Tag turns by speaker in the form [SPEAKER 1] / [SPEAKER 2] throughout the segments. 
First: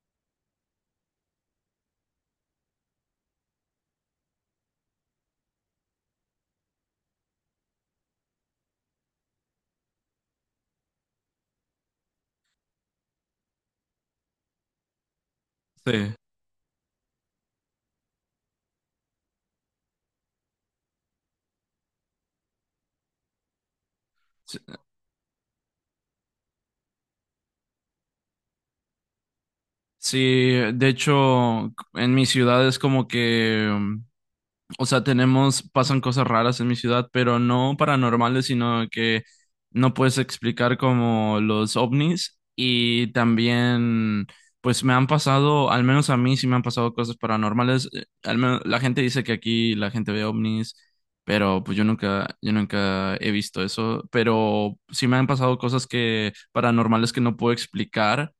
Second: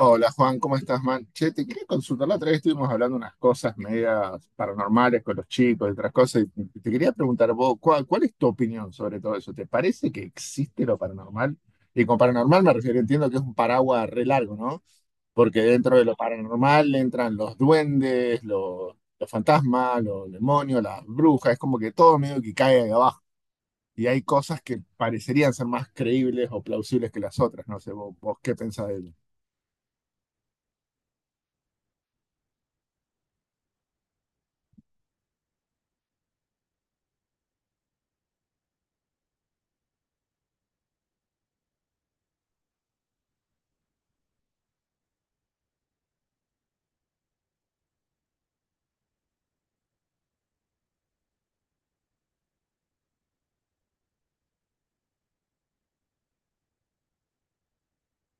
[SPEAKER 1] Hola Juan, ¿cómo estás, man? Che, te quería consultar. La otra vez estuvimos hablando unas cosas medias paranormales con los chicos y otras cosas. Y te quería preguntar vos, ¿cuál es tu opinión sobre todo eso? ¿Te parece que existe lo paranormal? Y con paranormal me refiero, entiendo que es un paraguas re largo, ¿no? Porque dentro de lo
[SPEAKER 2] Sí,
[SPEAKER 1] paranormal entran los duendes, los fantasmas, los demonios, las brujas, es como que todo medio que cae ahí abajo. Y hay
[SPEAKER 2] sí,
[SPEAKER 1] cosas que parecerían ser más creíbles o plausibles que las otras. No sé, vos qué pensás de eso.
[SPEAKER 2] sí, de hecho, en mi ciudad es como que, o sea, tenemos, pasan cosas raras en mi ciudad, pero no paranormales, sino que no puedes explicar como los ovnis y también, pues me han pasado, al menos a mí sí me han pasado cosas paranormales, al menos la gente dice que aquí la gente ve ovnis, pero pues yo nunca he visto eso, pero sí me han pasado cosas que paranormales que no puedo explicar.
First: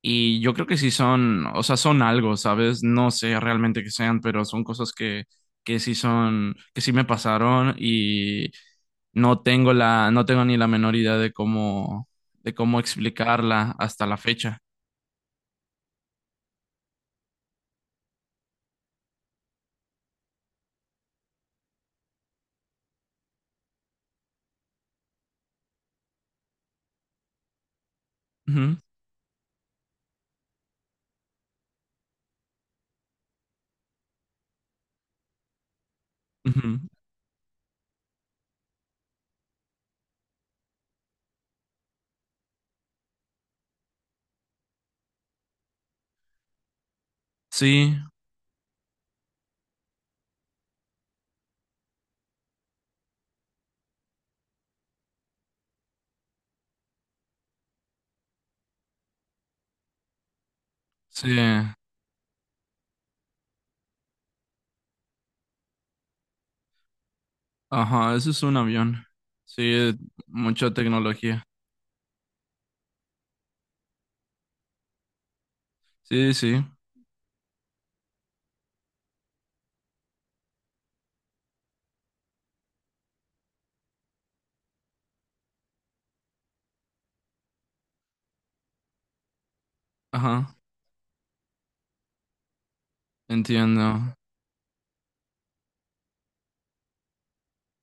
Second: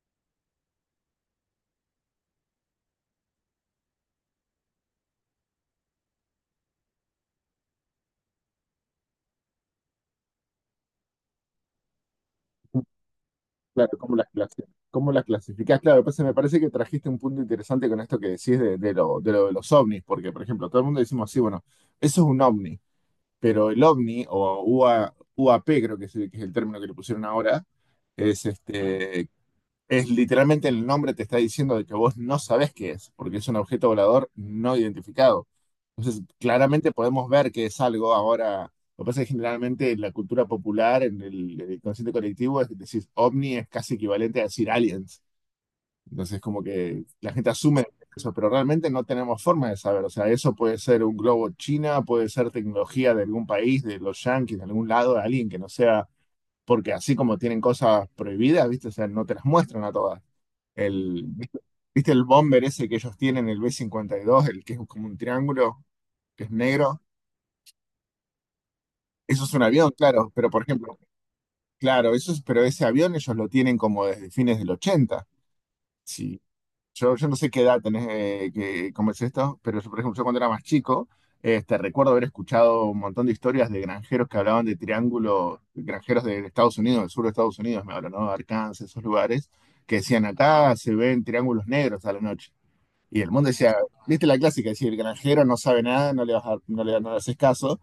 [SPEAKER 2] Y yo creo que sí son, o sea, son algo, ¿sabes? No sé realmente qué sean, pero son cosas que sí son, que sí me pasaron y no tengo ni la menor idea de cómo explicarla
[SPEAKER 1] Claro,
[SPEAKER 2] hasta la fecha.
[SPEAKER 1] cómo las clasificás? Claro, pues me parece que trajiste un punto interesante con esto que decís de lo de los ovnis, porque, por ejemplo, todo el mundo decimos, sí, bueno, eso es un ovni, pero el ovni, o UA UAP creo que es, que es el término que le pusieron ahora, es
[SPEAKER 2] Ujú,
[SPEAKER 1] este, es literalmente el nombre te está diciendo de que vos no sabés qué es, porque es un objeto volador no identificado. Entonces,
[SPEAKER 2] ujú.
[SPEAKER 1] claramente podemos ver que es algo ahora. Lo que pasa es que generalmente en la cultura popular, en el consciente colectivo, es decir ovni es casi equivalente a decir aliens. Entonces, como que la gente asume
[SPEAKER 2] Sí,
[SPEAKER 1] eso, pero realmente no tenemos forma de saber. O sea, eso puede ser un globo china, puede ser tecnología de algún país, de los yanquis, de algún lado, de alguien que no sea. Porque así como tienen cosas prohibidas, ¿viste? O sea, no te las muestran a todas. El,
[SPEAKER 2] sí,
[SPEAKER 1] ¿viste viste el bomber ese que ellos tienen, el B-52, el que es como un triángulo, que es negro?
[SPEAKER 2] ajá, eso es un avión.
[SPEAKER 1] Eso es un
[SPEAKER 2] Sí,
[SPEAKER 1] avión, claro, pero por
[SPEAKER 2] mucha
[SPEAKER 1] ejemplo,
[SPEAKER 2] tecnología.
[SPEAKER 1] claro, eso es, pero ese avión ellos lo tienen como desde fines del 80.
[SPEAKER 2] Sí,
[SPEAKER 1] Sí.
[SPEAKER 2] sí,
[SPEAKER 1] Yo no sé qué edad tenés, cómo es esto, pero yo, por ejemplo, yo cuando era más chico, este, recuerdo haber escuchado un montón de historias de granjeros que hablaban de triángulos, granjeros de Estados Unidos, del sur de Estados Unidos, me hablan, ¿no? Arkansas, esos lugares, que decían
[SPEAKER 2] ajá,
[SPEAKER 1] acá se ven triángulos negros a la noche. Y el mundo decía,
[SPEAKER 2] entiendo.
[SPEAKER 1] viste la clásica, decir, el granjero no sabe nada, no le, vas a- no le, no le haces caso,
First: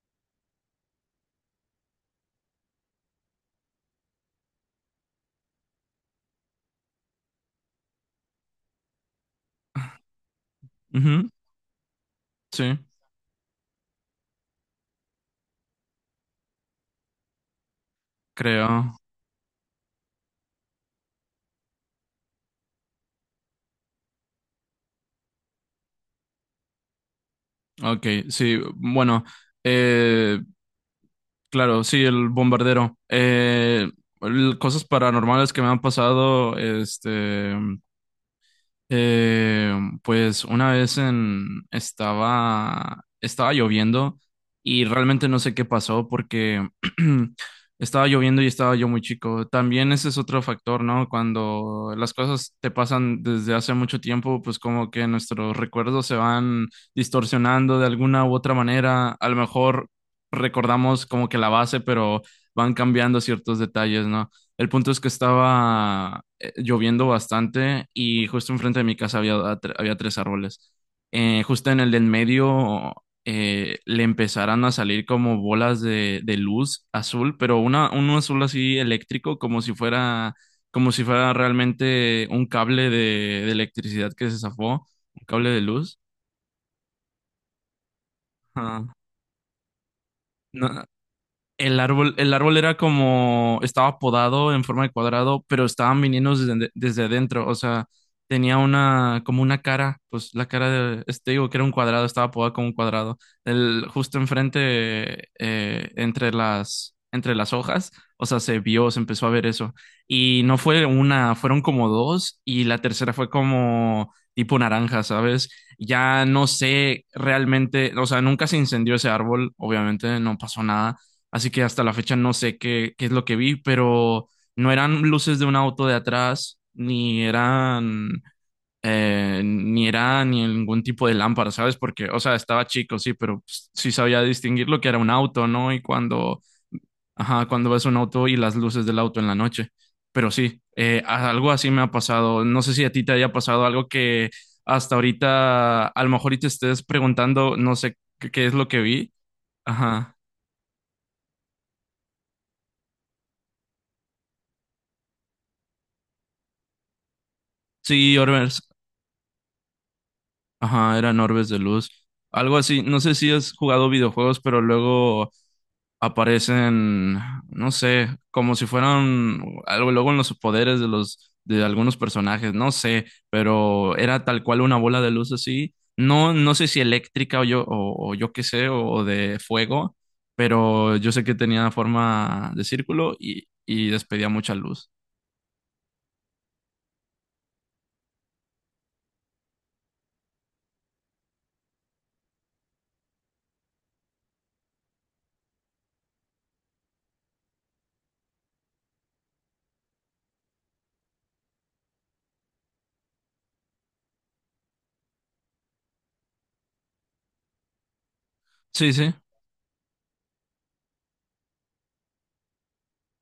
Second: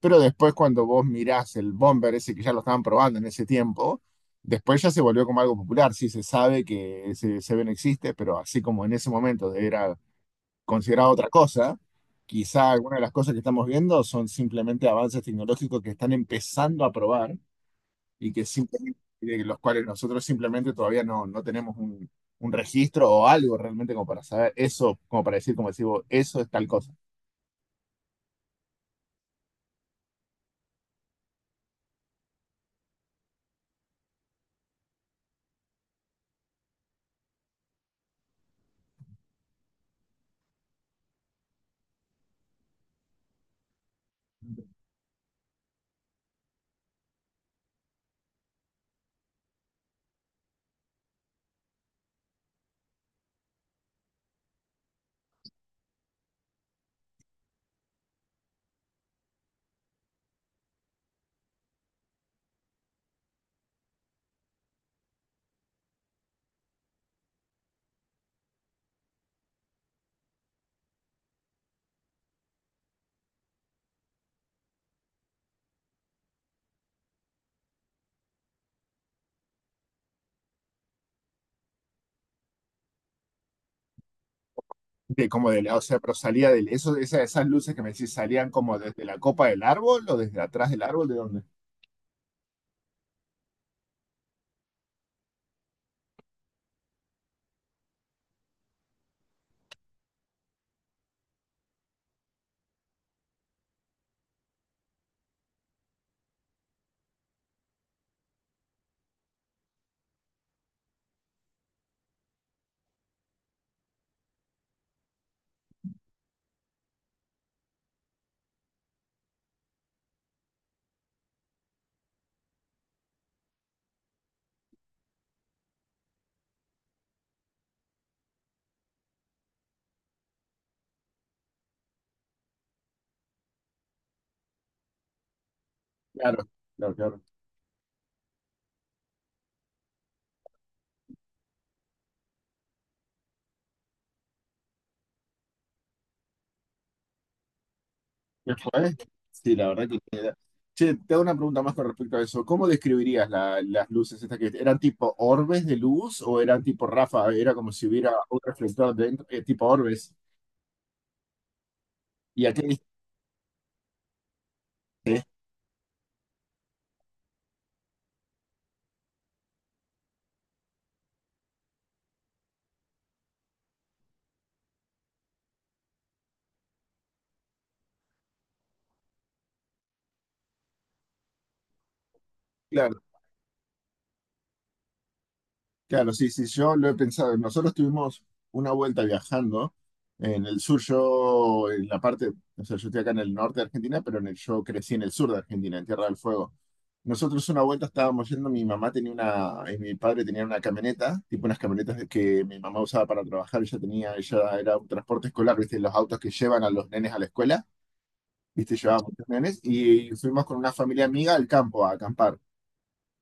[SPEAKER 1] pero después cuando vos mirás el bomber ese que ya lo estaban probando en ese tiempo, después ya se volvió como algo popular, sí se sabe que ese Seven existe, pero así como en ese momento era considerado
[SPEAKER 2] Ujú,
[SPEAKER 1] otra cosa, quizá
[SPEAKER 2] sí,
[SPEAKER 1] algunas de las cosas que estamos viendo son simplemente avances tecnológicos que están empezando a probar y que
[SPEAKER 2] creo.
[SPEAKER 1] simplemente, de los cuales nosotros simplemente todavía no tenemos un registro o algo realmente como para saber eso, como para decir, como decimos, eso es tal cosa.
[SPEAKER 2] Ok, sí, bueno. Eh, Claro, sí, el bombardero. Cosas paranormales que me han pasado, este. Eh, pues una vez en, estaba lloviendo y realmente no sé qué pasó porque estaba lloviendo y estaba yo muy chico. También ese es otro factor, ¿no? Cuando las cosas te pasan desde hace mucho tiempo, pues como que nuestros recuerdos se van distorsionando de alguna u otra manera. A lo mejor recordamos como que la base, pero van cambiando ciertos detalles, ¿no? El punto es que estaba lloviendo bastante y justo enfrente de mi casa había, había tres árboles. Justo en el del medio le empezaron a salir como bolas de luz azul, pero una, un azul así eléctrico, como si fuera realmente un cable de electricidad que se zafó, un
[SPEAKER 1] De, como
[SPEAKER 2] cable de
[SPEAKER 1] de, la- O
[SPEAKER 2] luz.
[SPEAKER 1] sea, pero salía esas luces que me decís, ¿salían como
[SPEAKER 2] Ajá.
[SPEAKER 1] desde la copa del árbol o desde atrás del
[SPEAKER 2] No,
[SPEAKER 1] árbol? ¿De dónde?
[SPEAKER 2] el árbol, el árbol era como, estaba podado en forma de cuadrado, pero estaban viniendo desde, desde adentro, o sea, tenía una, como una cara, pues la cara de, este digo que era un cuadrado, estaba podado como un cuadrado. El, justo enfrente, entre las hojas, o sea, se empezó a ver eso. Y no fue una, fueron como dos, y la tercera fue como tipo naranja, ¿sabes? Ya no sé realmente, o sea, nunca se incendió ese árbol, obviamente, no pasó nada. Así que hasta la fecha no sé qué, qué es lo que vi, pero no eran luces de un auto de atrás, ni eran, ni ningún tipo de lámpara, ¿sabes? Porque, o sea, estaba chico, sí, pero pues, sí sabía distinguir lo que era un auto, ¿no? Y cuando,
[SPEAKER 1] Claro, claro, claro.
[SPEAKER 2] ajá, cuando ves un auto y las luces del auto en la noche. Pero sí, algo así me ha pasado. No sé si a ti te haya pasado algo que hasta ahorita, a lo mejor y te estés preguntando, no sé qué, qué es
[SPEAKER 1] ¿Qué
[SPEAKER 2] lo que
[SPEAKER 1] fue?
[SPEAKER 2] vi.
[SPEAKER 1] Sí, la verdad
[SPEAKER 2] Ajá.
[SPEAKER 1] que... Che, te hago una pregunta más con respecto a eso. ¿Cómo describirías las luces estas que eran tipo orbes de luz o eran tipo ráfaga? Era como si hubiera
[SPEAKER 2] Sí,
[SPEAKER 1] un
[SPEAKER 2] Orbers.
[SPEAKER 1] reflector dentro, tipo orbes.
[SPEAKER 2] Ajá, eran orbes de luz.
[SPEAKER 1] ¿Y a
[SPEAKER 2] Algo
[SPEAKER 1] qué
[SPEAKER 2] así. No sé si has jugado videojuegos, pero
[SPEAKER 1] distancia?
[SPEAKER 2] luego aparecen, no sé, como si fueran algo luego en los poderes de los de algunos personajes, no sé, pero era tal cual una bola de luz así. No, no sé si eléctrica o yo qué sé, o de fuego, pero yo sé que tenía forma de
[SPEAKER 1] Claro.
[SPEAKER 2] círculo y despedía mucha luz.
[SPEAKER 1] Claro, sí, sí, yo lo he pensado. Nosotros tuvimos una vuelta viajando en el sur, yo en la parte, o sea, yo estoy acá en el norte de Argentina, pero yo crecí en el sur de Argentina, en Tierra del Fuego. Nosotros una vuelta estábamos yendo, mi mamá tenía una, y mi padre tenía una camioneta, tipo unas camionetas de que mi mamá usaba para trabajar, ella tenía, ella era un transporte escolar, viste, los autos que llevan a los nenes a la escuela, viste,
[SPEAKER 2] Sí,
[SPEAKER 1] llevaba
[SPEAKER 2] sí.
[SPEAKER 1] muchos nenes, y fuimos con una familia amiga al campo a acampar.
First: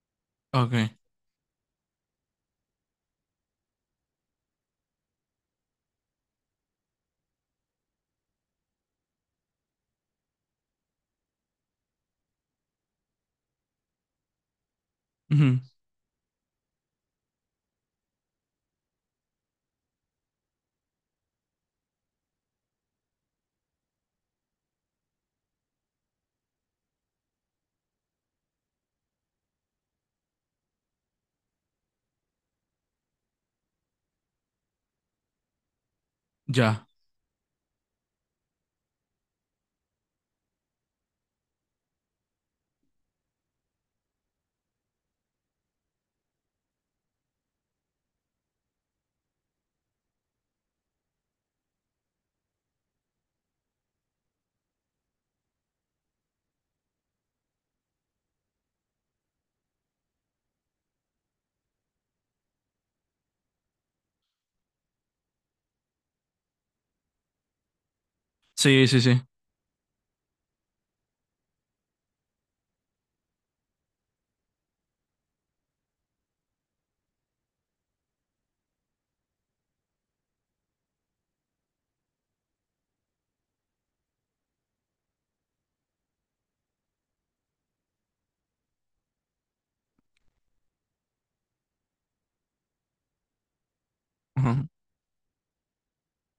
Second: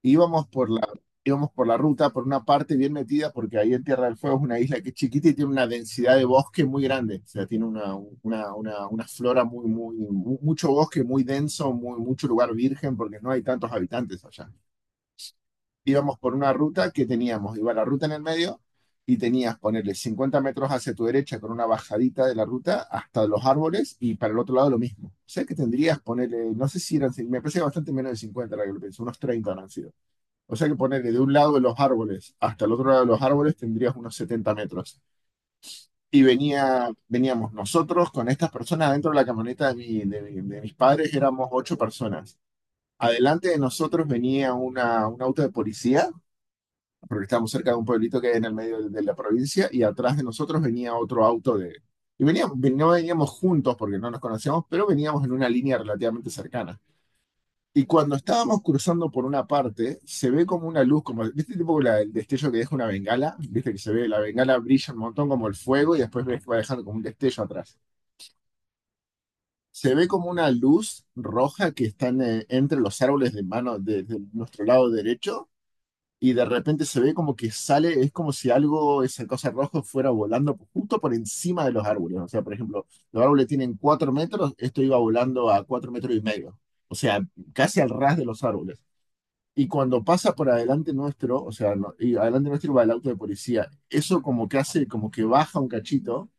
[SPEAKER 1] íbamos por la,
[SPEAKER 2] Ok.
[SPEAKER 1] íbamos por la ruta, por una parte bien metida, porque ahí en Tierra del Fuego es una isla que es chiquita y tiene una densidad de bosque muy grande. O sea, tiene una flora muy mucho bosque muy denso, muy, mucho lugar virgen, porque no hay tantos habitantes allá.
[SPEAKER 2] Ujú.
[SPEAKER 1] Íbamos por una ruta que teníamos, iba la ruta en el medio y tenías ponerle 50 metros hacia tu derecha con una bajadita de la ruta hasta los árboles y para el otro lado lo mismo. O sea que tendrías ponerle, no sé si eran, me parece que bastante menos de 50 la que lo pienso unos 30 han sido. O sea que ponerle de un lado de los árboles hasta el otro lado de los árboles tendrías unos 70 metros. Y
[SPEAKER 2] Ya.
[SPEAKER 1] venía, veníamos nosotros con estas personas dentro de la camioneta de mis padres, éramos ocho personas. Adelante de nosotros venía un auto de policía, porque estábamos cerca de un pueblito que hay en el medio de la provincia, y atrás de nosotros venía otro auto de... Y veníamos, no veníamos juntos porque no nos conocíamos, pero veníamos en una línea relativamente cercana. Y cuando estábamos cruzando por una parte, se ve como una luz, como, ¿viste tipo el destello que deja una bengala? ¿Viste que se ve? La bengala brilla un montón como el fuego y después ves que va dejando como un destello atrás.
[SPEAKER 2] Sí, sí, sí.
[SPEAKER 1] Se ve como una luz roja que está en, entre los árboles de mano de nuestro lado derecho y de repente se ve como que sale, es como si algo, esa cosa roja fuera volando justo por encima de los árboles. O sea, por ejemplo, los árboles tienen 4 metros, esto iba volando a 4 metros y medio. O sea, casi al ras de los árboles. Y cuando pasa por adelante nuestro, o sea, y adelante nuestro va el auto de policía, eso como que
[SPEAKER 2] Ajá.
[SPEAKER 1] hace, como que baja un cachito,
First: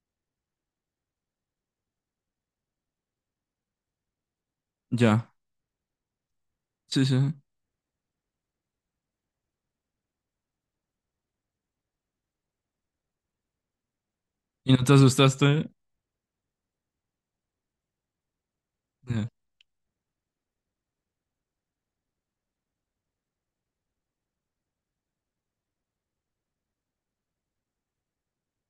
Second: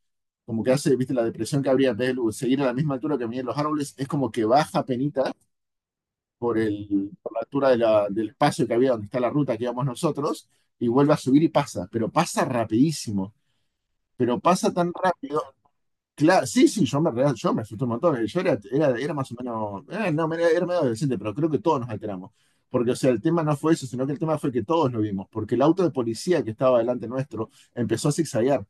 [SPEAKER 1] como que hace, viste, la depresión que habría en vez de seguir a la misma altura que venían los árboles, es como que baja penita
[SPEAKER 2] Ya.
[SPEAKER 1] por
[SPEAKER 2] Sí,
[SPEAKER 1] el,
[SPEAKER 2] sí.
[SPEAKER 1] por la altura de del espacio que había donde está la ruta que íbamos nosotros, y vuelve a subir y pasa, pero pasa rapidísimo, pero pasa
[SPEAKER 2] ¿Y no
[SPEAKER 1] tan
[SPEAKER 2] te
[SPEAKER 1] rápido.
[SPEAKER 2] asustaste?
[SPEAKER 1] Claro, sí, sí, yo me asusté un montón. Yo era más
[SPEAKER 2] Ya,
[SPEAKER 1] o menos, no, era medio adolescente, pero creo que todos nos alteramos. Porque, o sea, el tema no fue eso, sino que el tema fue que todos lo vimos, porque el auto de policía que estaba delante nuestro empezó a zigzaguear.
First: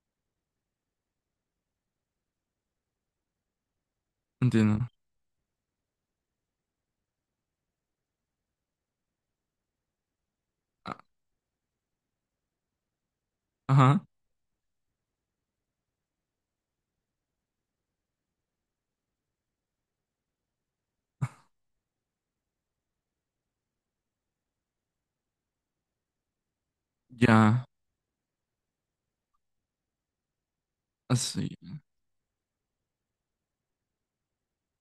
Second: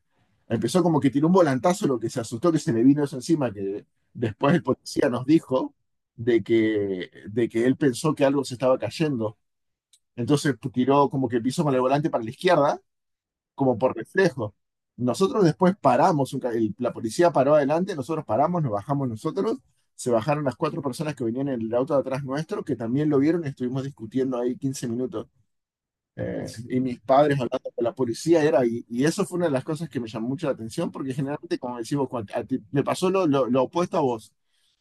[SPEAKER 1] Empezó como que tiró un volantazo, lo que se asustó que se le vino eso encima, que después el
[SPEAKER 2] entiendo.
[SPEAKER 1] policía nos dijo de que él pensó que algo se estaba cayendo. Entonces pues,
[SPEAKER 2] A-
[SPEAKER 1] tiró como que pisó con el volante para la izquierda como por
[SPEAKER 2] ajá,
[SPEAKER 1] reflejo. Nosotros después paramos, la policía paró adelante, nosotros paramos, nos bajamos nosotros, se bajaron las cuatro personas que venían en el auto de atrás nuestro, que también lo vieron y estuvimos discutiendo ahí 15 minutos. Y mis padres
[SPEAKER 2] ya.
[SPEAKER 1] hablando con la policía era, y eso fue una de las cosas que me llamó mucho la atención, porque
[SPEAKER 2] Así.
[SPEAKER 1] generalmente, como decimos, cuando me pasó lo opuesto a vos.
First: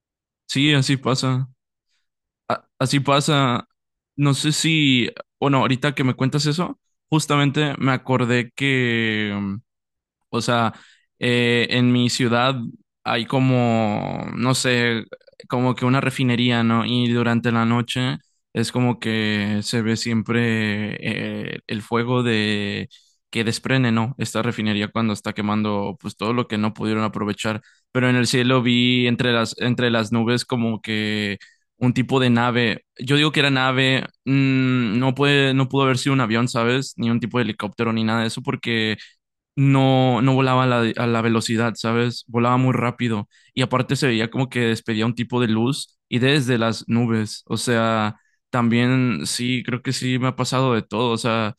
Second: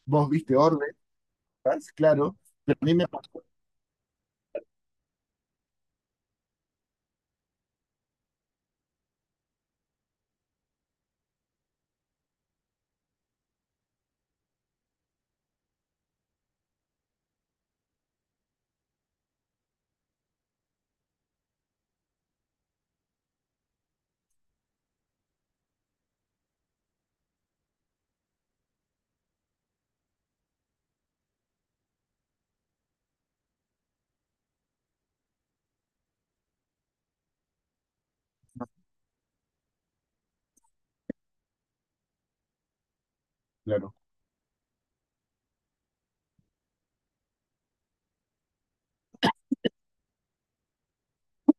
[SPEAKER 1] Vos viste
[SPEAKER 2] Sí,
[SPEAKER 1] órdenes,
[SPEAKER 2] así pasa.
[SPEAKER 1] claro,
[SPEAKER 2] A-
[SPEAKER 1] pero a mí
[SPEAKER 2] así
[SPEAKER 1] me pasó,
[SPEAKER 2] pasa. No sé si, bueno, ahorita que me cuentas eso, justamente me acordé que o sea, en mi ciudad hay como, no sé, como que una refinería, ¿no? Y durante la noche es como que se ve siempre el fuego de que desprende, ¿no? Esta refinería cuando está quemando, pues todo lo que no pudieron aprovechar. Pero en el cielo vi entre las nubes como que un tipo de nave. Yo digo que era nave, no pudo haber sido un avión, ¿sabes? Ni un tipo de helicóptero ni nada de eso porque no, no volaba a la velocidad, ¿sabes? Volaba muy rápido y
[SPEAKER 1] claro.
[SPEAKER 2] aparte se veía como que despedía un tipo de luz y desde las nubes, o sea, también sí, creo que sí me ha pasado de todo, o sea,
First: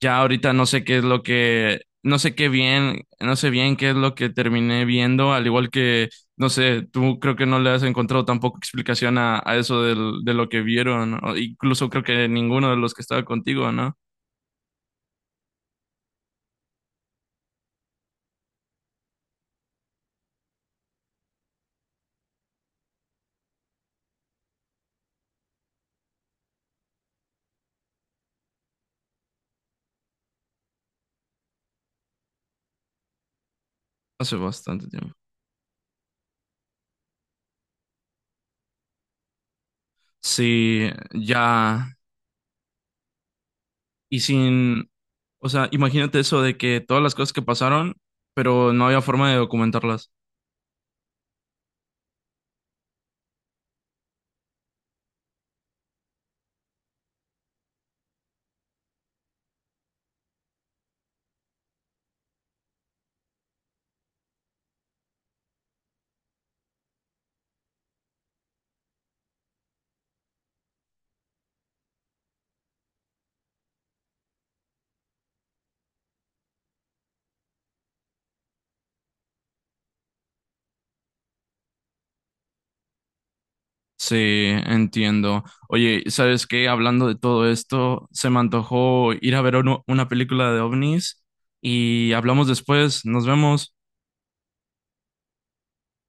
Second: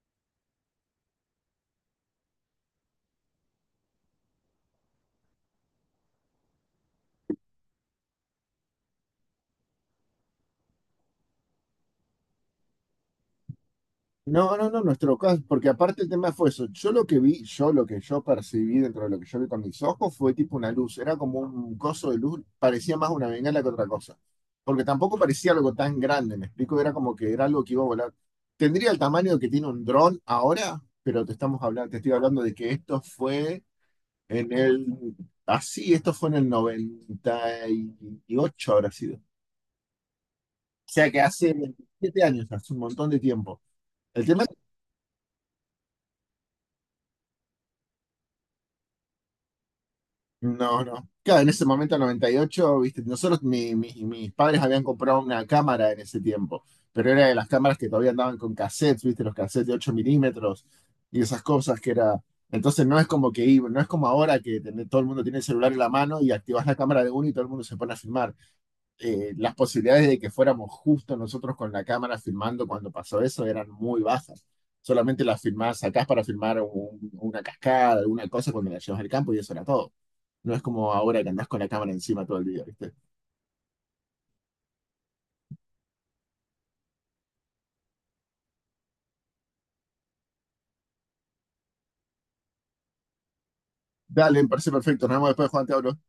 [SPEAKER 2] ya ahorita no sé qué es lo que, no sé qué bien, no sé bien qué es lo que terminé viendo, al igual que, no sé, tú creo que no le has encontrado tampoco explicación a eso de lo que vieron, ¿no? Incluso creo que ninguno de los que estaba contigo, ¿no?
[SPEAKER 1] No, no, no, nuestro caso, porque aparte el tema fue eso. Yo lo que vi, yo lo que yo percibí dentro de lo que yo vi con mis ojos fue tipo una luz, era como un coso de luz, parecía más una bengala que otra cosa. Porque tampoco parecía algo tan grande, me explico, era como que era algo que iba a volar. Tendría el tamaño que tiene un dron ahora, pero te estoy hablando de que esto fue
[SPEAKER 2] Hace
[SPEAKER 1] en
[SPEAKER 2] bastante tiempo.
[SPEAKER 1] el, en el 98, habrá sido. O
[SPEAKER 2] Sí,
[SPEAKER 1] sea que hace
[SPEAKER 2] ya.
[SPEAKER 1] 27 años, hace un montón de tiempo.
[SPEAKER 2] Y
[SPEAKER 1] El tema.
[SPEAKER 2] sin, o sea, imagínate eso de que todas las cosas que pasaron, pero no había forma de documentarlas.
[SPEAKER 1] No, no. Claro, en ese momento, 98, viste, nosotros, mis padres habían comprado una cámara en ese tiempo, pero era de las cámaras que todavía andaban con cassettes, viste, los cassettes de 8 milímetros y esas cosas que era... Entonces no es como que, no es como ahora que todo el mundo tiene el celular en la mano y activas la cámara de uno y todo el mundo se pone a filmar. Las posibilidades de que fuéramos justo nosotros con la cámara filmando cuando pasó eso eran muy bajas. Solamente las filmás, sacás para filmar una cascada, alguna cosa cuando la llevas al campo y eso era todo. No es como ahora que andás con la cámara encima todo el día, ¿viste?
[SPEAKER 2] Sí, entiendo. Oye, ¿sabes qué? Hablando de todo esto, se me antojó ir a ver una película de ovnis y hablamos después. Nos vemos.
[SPEAKER 1] Dale, me parece perfecto. Nos vemos después, Juan, te hablo.